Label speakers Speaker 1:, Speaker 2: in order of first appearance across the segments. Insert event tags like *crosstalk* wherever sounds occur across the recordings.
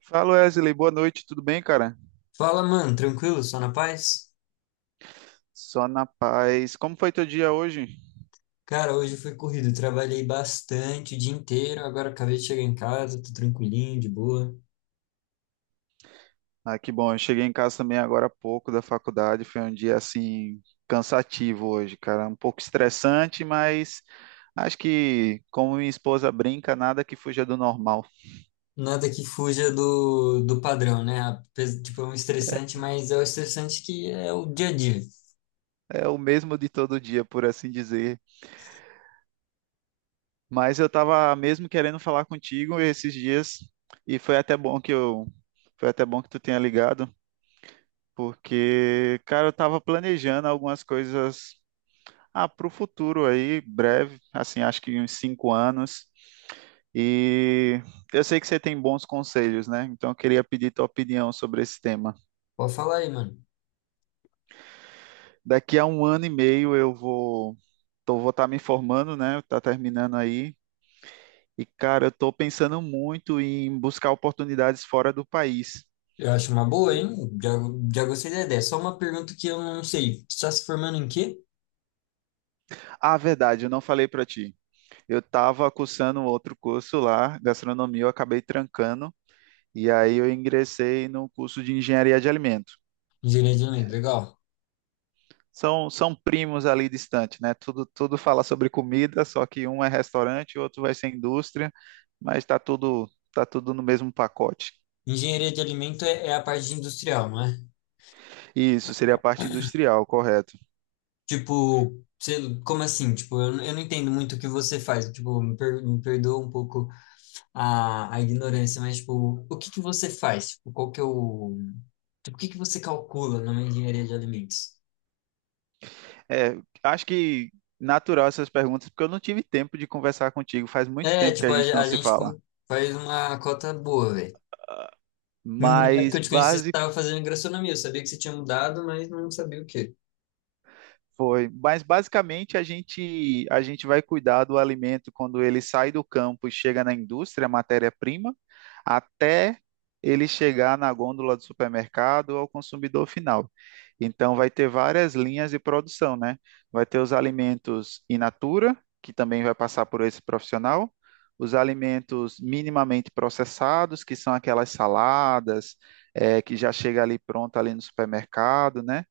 Speaker 1: Fala Wesley, boa noite, tudo bem, cara?
Speaker 2: Fala, mano, tranquilo? Só na paz?
Speaker 1: Só na paz. Como foi teu dia hoje?
Speaker 2: Cara, hoje foi corrido, trabalhei bastante o dia inteiro, agora acabei de chegar em casa, tô tranquilinho, de boa.
Speaker 1: Ah, que bom, eu cheguei em casa também agora há pouco da faculdade, foi um dia assim cansativo hoje, cara, um pouco estressante, mas acho que como minha esposa brinca, nada que fuja do normal.
Speaker 2: Nada que fuja do padrão, né? Tipo, é um estressante, mas é o estressante que é o dia a dia.
Speaker 1: É o mesmo de todo dia, por assim dizer. Mas eu tava mesmo querendo falar contigo esses dias e foi até bom que tu tenha ligado, porque, cara, eu tava planejando algumas coisas para o futuro aí, breve, assim, acho que uns 5 anos. E eu sei que você tem bons conselhos, né? Então eu queria pedir tua opinião sobre esse tema.
Speaker 2: Pode falar aí, mano.
Speaker 1: Daqui a 1 ano e meio eu vou estar me formando, né? Tá terminando aí. E, cara, eu tô pensando muito em buscar oportunidades fora do país.
Speaker 2: Eu acho uma boa, hein? Já, já gostei da ideia. Só uma pergunta que eu não sei. Você tá se formando em quê?
Speaker 1: Ah, verdade, eu não falei para ti. Eu tava cursando outro curso lá, gastronomia, eu acabei trancando. E aí eu ingressei no curso de engenharia de alimento.
Speaker 2: Engenharia de alimento, legal.
Speaker 1: São primos ali distantes, né? Tudo fala sobre comida, só que um é restaurante, o outro vai ser indústria, mas tá tudo no mesmo pacote.
Speaker 2: Engenharia de alimento é a parte industrial, não é?
Speaker 1: Isso seria a parte industrial, correto.
Speaker 2: Tipo, como assim? Tipo, eu não entendo muito o que você faz. Tipo, me perdoa um pouco a ignorância, mas, tipo, o que que você faz? Tipo, qual que é o... Tipo, o que que você calcula numa engenharia de alimentos?
Speaker 1: É, acho que natural essas perguntas, porque eu não tive tempo de conversar contigo, faz muito
Speaker 2: É,
Speaker 1: tempo que
Speaker 2: tipo,
Speaker 1: a gente não
Speaker 2: a
Speaker 1: se
Speaker 2: gente
Speaker 1: fala.
Speaker 2: faz uma cota boa, velho. Na época que
Speaker 1: Mas
Speaker 2: eu te conheci, você
Speaker 1: base
Speaker 2: estava fazendo gastronomia. Eu sabia que você tinha mudado, mas não sabia o quê.
Speaker 1: mas basicamente a gente vai cuidar do alimento quando ele sai do campo e chega na indústria, matéria-prima, até ele chegar na gôndola do supermercado ou ao consumidor final. Então vai ter várias linhas de produção, né? Vai ter os alimentos in natura, que também vai passar por esse profissional, os alimentos minimamente processados, que são aquelas saladas, que já chega ali pronta ali no supermercado, né?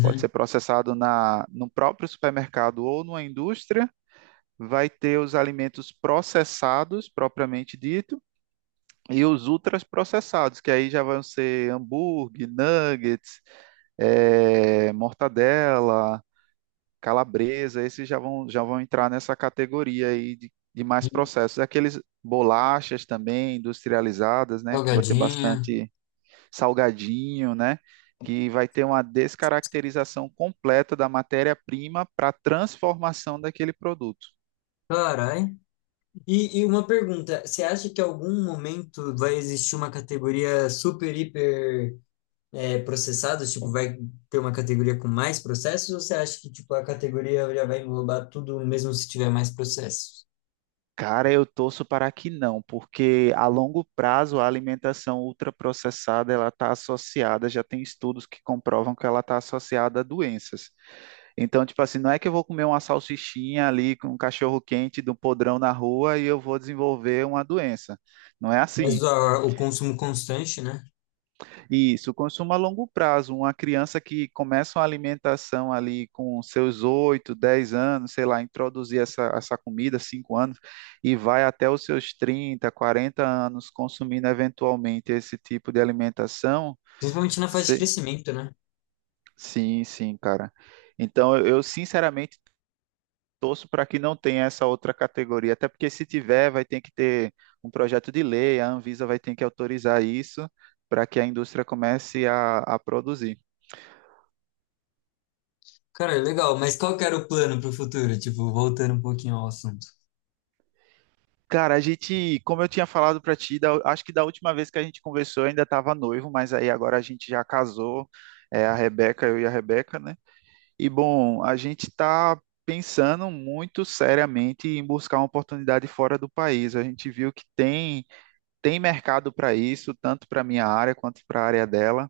Speaker 1: Pode ser processado no próprio supermercado ou numa indústria, vai ter os alimentos processados, propriamente dito, e os ultraprocessados, que aí já vão ser hambúrguer, nuggets, mortadela, calabresa, esses já vão entrar nessa categoria aí de mais processos. Aqueles bolachas também industrializadas, né, que vai ter
Speaker 2: Salgadinha.
Speaker 1: bastante salgadinho, né? Que vai ter uma descaracterização completa da matéria-prima para a transformação daquele produto.
Speaker 2: Carai. E uma pergunta, você acha que em algum momento vai existir uma categoria super, hiper processados? Tipo, vai ter uma categoria com mais processos? Ou você acha que tipo, a categoria já vai englobar tudo mesmo se tiver mais processos?
Speaker 1: Cara, eu torço para que não, porque a longo prazo a alimentação ultraprocessada ela está associada, já tem estudos que comprovam que ela está associada a doenças. Então, tipo assim, não é que eu vou comer uma salsichinha ali com um cachorro quente do podrão na rua e eu vou desenvolver uma doença. Não é
Speaker 2: Mas
Speaker 1: assim.
Speaker 2: o consumo constante, né?
Speaker 1: Isso, consumo a longo prazo. Uma criança que começa uma alimentação ali com seus 8, 10 anos, sei lá, introduzir essa comida, 5 anos, e vai até os seus 30, 40 anos consumindo eventualmente esse tipo de alimentação.
Speaker 2: Principalmente na fase de
Speaker 1: se-
Speaker 2: crescimento, né?
Speaker 1: Sim, sim, cara. Então, eu sinceramente torço para que não tenha essa outra categoria, até porque se tiver, vai ter que ter um projeto de lei, a Anvisa vai ter que autorizar isso para que a indústria comece a produzir.
Speaker 2: Cara, legal. Mas qual que era o plano para o futuro? Tipo, voltando um pouquinho ao assunto.
Speaker 1: Cara, a gente, como eu tinha falado pra ti, acho que da última vez que a gente conversou eu ainda estava noivo, mas aí agora a gente já casou, eu e a Rebeca, né? E bom, a gente está pensando muito seriamente em buscar uma oportunidade fora do país. A gente viu que tem mercado para isso, tanto para minha área quanto para a área dela.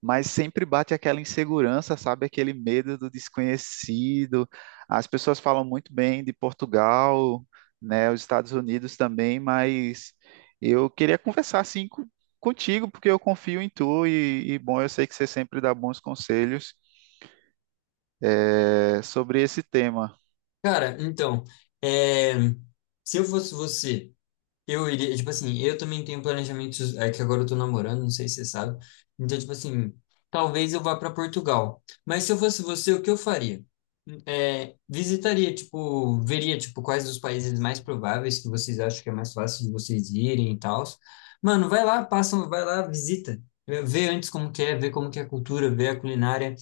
Speaker 1: Mas sempre bate aquela insegurança, sabe? Aquele medo do desconhecido. As pessoas falam muito bem de Portugal, né? Os Estados Unidos também, mas eu queria conversar assim contigo, porque eu confio em tu e, bom, eu sei que você sempre dá bons conselhos sobre esse tema.
Speaker 2: Cara, então, é, se eu fosse você, eu iria, tipo assim, eu também tenho planejamentos, é que agora eu tô namorando, não sei se você sabe. Então, tipo assim, talvez eu vá para Portugal. Mas se eu fosse você, o que eu faria? É, visitaria, tipo, veria, tipo, quais os países mais prováveis que vocês acham que é mais fácil de vocês irem e tal. Mano, vai lá, passa, vai lá, visita. Vê antes como que é, vê como que é a cultura, vê a culinária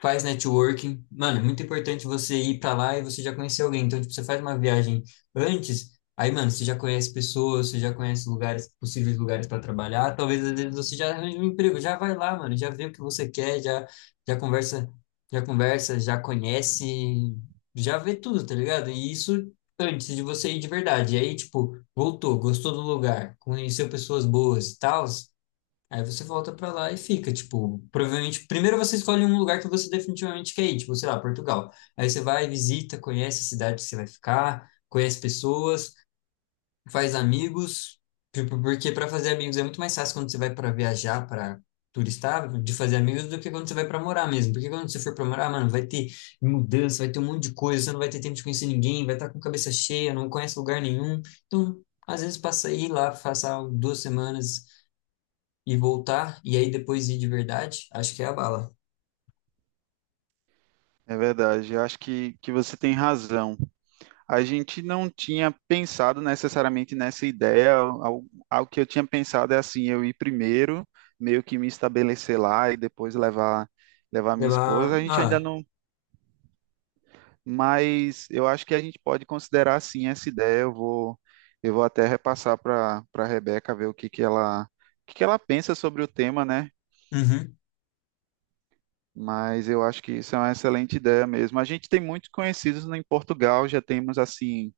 Speaker 2: faz networking. Mano, é muito importante você ir para lá e você já conhecer alguém. Então, tipo, você faz uma viagem antes, aí, mano, você já conhece pessoas, você já conhece lugares, possíveis lugares para trabalhar. Talvez às vezes você já arranje um emprego, já vai lá, mano, já vê o que você quer, já conversa, já conversa, já conhece, já vê tudo, tá ligado? E isso antes de você ir de verdade. E aí, tipo, voltou, gostou do lugar, conheceu pessoas boas e tal, aí você volta pra lá e fica, tipo, provavelmente, primeiro você escolhe um lugar que você definitivamente quer ir, tipo, sei lá, Portugal. Aí você vai, visita, conhece a cidade que você vai ficar, conhece pessoas, faz amigos, tipo, porque para fazer amigos é muito mais fácil quando você vai para viajar, para turistar, de fazer amigos do que quando você vai para morar mesmo. Porque quando você for para morar, mano, vai ter mudança, vai ter um monte de coisa, você não vai ter tempo de conhecer ninguém, vai estar com cabeça cheia, não conhece lugar nenhum. Então, às vezes passa aí lá, passar duas semanas e voltar, e aí depois ir de verdade, acho que é a bala.
Speaker 1: É verdade, eu acho que você tem razão. A gente não tinha pensado necessariamente nessa ideia. Algo que eu tinha pensado é assim, eu ir primeiro, meio que me estabelecer lá e depois levar minha esposa. A
Speaker 2: Levar.
Speaker 1: gente ainda
Speaker 2: Ah,
Speaker 1: não, mas eu acho que a gente pode considerar sim essa ideia. Eu vou até repassar para Rebeca ver o que que ela pensa sobre o tema, né?
Speaker 2: uhum,
Speaker 1: Mas eu acho que isso é uma excelente ideia mesmo. A gente tem muitos conhecidos em Portugal, já temos assim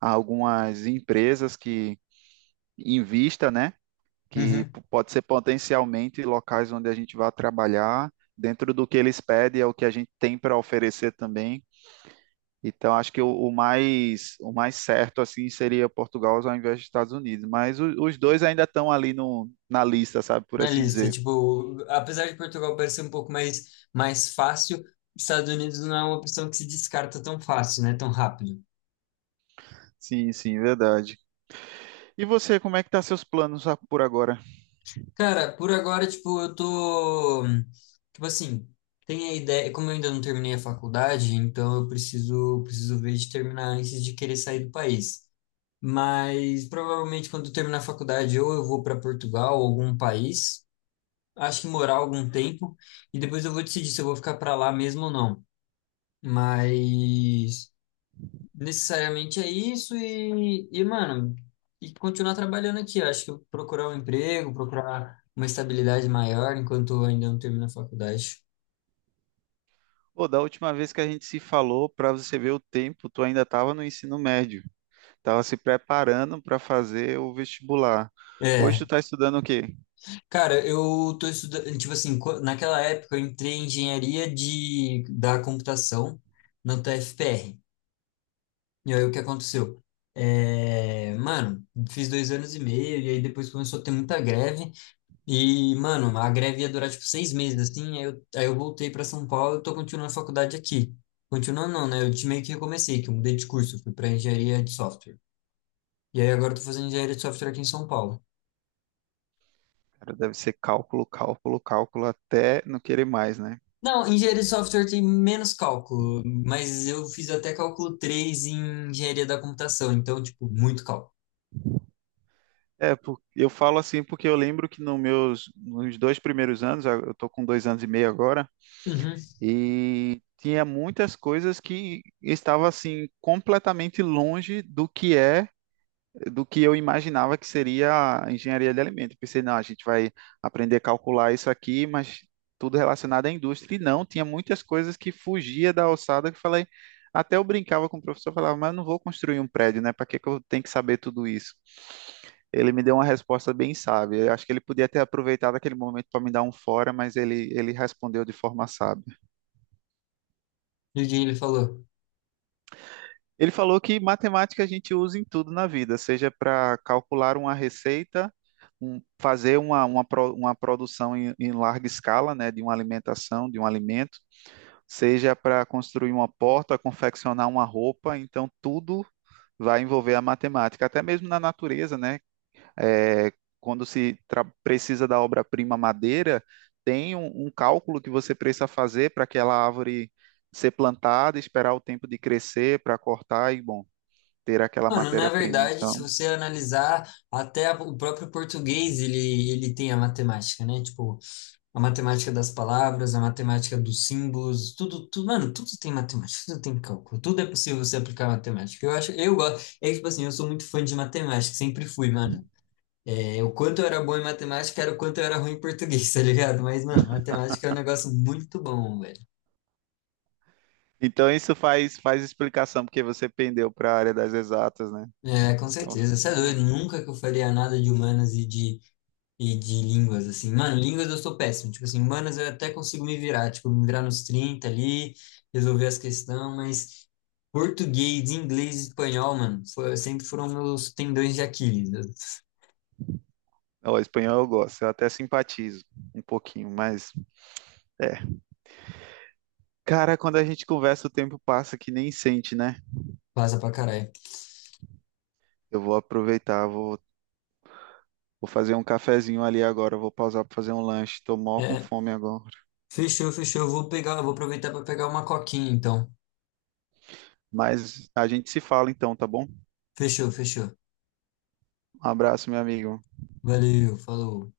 Speaker 1: algumas empresas que em vista, né? Que
Speaker 2: uhum.
Speaker 1: pode ser potencialmente locais onde a gente vai trabalhar, dentro do que eles pedem, é o que a gente tem para oferecer também. Então, acho que o mais certo assim seria Portugal ao invés dos Estados Unidos, mas os dois ainda estão ali no, na lista, sabe, por
Speaker 2: Na
Speaker 1: assim
Speaker 2: lista,
Speaker 1: dizer.
Speaker 2: tipo, apesar de Portugal parecer um pouco mais, mais fácil, Estados Unidos não é uma opção que se descarta tão fácil, né? Tão rápido.
Speaker 1: Sim, sim, verdade. E você, como é que tá seus planos por agora?
Speaker 2: Cara, por agora, tipo, eu tô. Tipo assim, tem a ideia. Como eu ainda não terminei a faculdade, então preciso ver de terminar antes de querer sair do país. Mas provavelmente quando eu terminar a faculdade, ou eu vou para Portugal, ou algum país, acho que morar algum tempo e depois eu vou decidir se eu vou ficar para lá mesmo ou não. Mas necessariamente é isso e mano, e continuar trabalhando aqui. Eu acho que eu procurar um emprego, procurar uma estabilidade maior enquanto eu ainda não termino a faculdade.
Speaker 1: Pô, da última vez que a gente se falou, para você ver o tempo, tu ainda estava no ensino médio. Estava se preparando para fazer o vestibular. Hoje
Speaker 2: É,
Speaker 1: tu está estudando o quê?
Speaker 2: cara, eu tô estudando, tipo assim, naquela época eu entrei em engenharia da computação na UTFPR. E aí o que aconteceu? É, mano, fiz dois anos e meio, e aí depois começou a ter muita greve, e, mano, a greve ia durar tipo seis meses, assim, aí eu voltei para São Paulo e tô continuando a faculdade aqui. Continuando não, né? Meio que recomecei, que eu mudei de curso, fui para engenharia de software. E aí agora eu tô fazendo engenharia de software aqui em São Paulo.
Speaker 1: Cara, deve ser cálculo, cálculo, cálculo, até não querer mais, né?
Speaker 2: Não, engenharia de software tem menos cálculo, mas eu fiz até cálculo 3 em engenharia da computação, então, tipo, muito cálculo.
Speaker 1: É, eu falo assim porque eu lembro que nos 2 primeiros anos, eu tô com 2 anos e meio agora,
Speaker 2: Uhum.
Speaker 1: e tinha muitas coisas que estava assim completamente longe do que eu imaginava que seria a engenharia de alimentos. Pensei, não, a gente vai aprender a calcular isso aqui, mas tudo relacionado à indústria. E não, tinha muitas coisas que fugia da alçada que eu falei. Até eu brincava com o professor, falava, mas eu não vou construir um prédio, né? Para que que eu tenho que saber tudo isso? Ele me deu uma resposta bem sábia. Eu acho que ele podia ter aproveitado aquele momento para me dar um fora, mas ele respondeu de forma sábia.
Speaker 2: E o que ele falou?
Speaker 1: Ele falou que matemática a gente usa em tudo na vida, seja para calcular uma receita, um- fazer uma, pro- uma produção em larga escala, né, de uma alimentação, de um alimento, seja para construir uma porta, confeccionar uma roupa, então tudo vai envolver a matemática, até mesmo na natureza, né? É, quando se tra- precisa da obra-prima madeira, tem um cálculo que você precisa fazer para aquela árvore ser plantada, esperar o tempo de crescer para cortar e bom ter aquela
Speaker 2: Mano, na
Speaker 1: matéria-prima,
Speaker 2: verdade, se
Speaker 1: então.
Speaker 2: você analisar, até o próprio português, ele tem a matemática, né? Tipo, a matemática das palavras, a matemática dos símbolos, tudo, tudo, mano, tudo tem matemática, tudo tem cálculo, tudo é possível você aplicar matemática. Eu acho, eu gosto, é tipo assim, eu sou muito fã de matemática, sempre fui, mano. É, o quanto eu era bom em matemática era o quanto eu era ruim em português, *laughs* tá ligado? Mas, mano, matemática é um negócio muito bom, velho.
Speaker 1: Então isso faz explicação porque você pendeu para a área das exatas, né?
Speaker 2: É, com
Speaker 1: Então,
Speaker 2: certeza. Você é doido, nunca que eu faria nada de humanas e de e de línguas, assim. Mano, línguas eu sou péssimo. Tipo assim, humanas eu até consigo me virar. Tipo, me virar nos 30 ali, resolver as questões, mas português, inglês e espanhol, mano, sempre foram meus tendões de Aquiles. Eu-
Speaker 1: o espanhol eu gosto, eu até simpatizo um pouquinho, mas é. Cara, quando a gente conversa, o tempo passa que nem sente, né?
Speaker 2: Passa pra caralho.
Speaker 1: Eu vou aproveitar, vou fazer um cafezinho ali agora, vou pausar para fazer um lanche. Tô mó com
Speaker 2: É,
Speaker 1: fome agora.
Speaker 2: fechou. Eu vou pegar, eu vou aproveitar pra pegar uma coquinha, então.
Speaker 1: Mas a gente se fala então, tá bom?
Speaker 2: Fechou.
Speaker 1: Um abraço, meu amigo.
Speaker 2: Valeu, falou.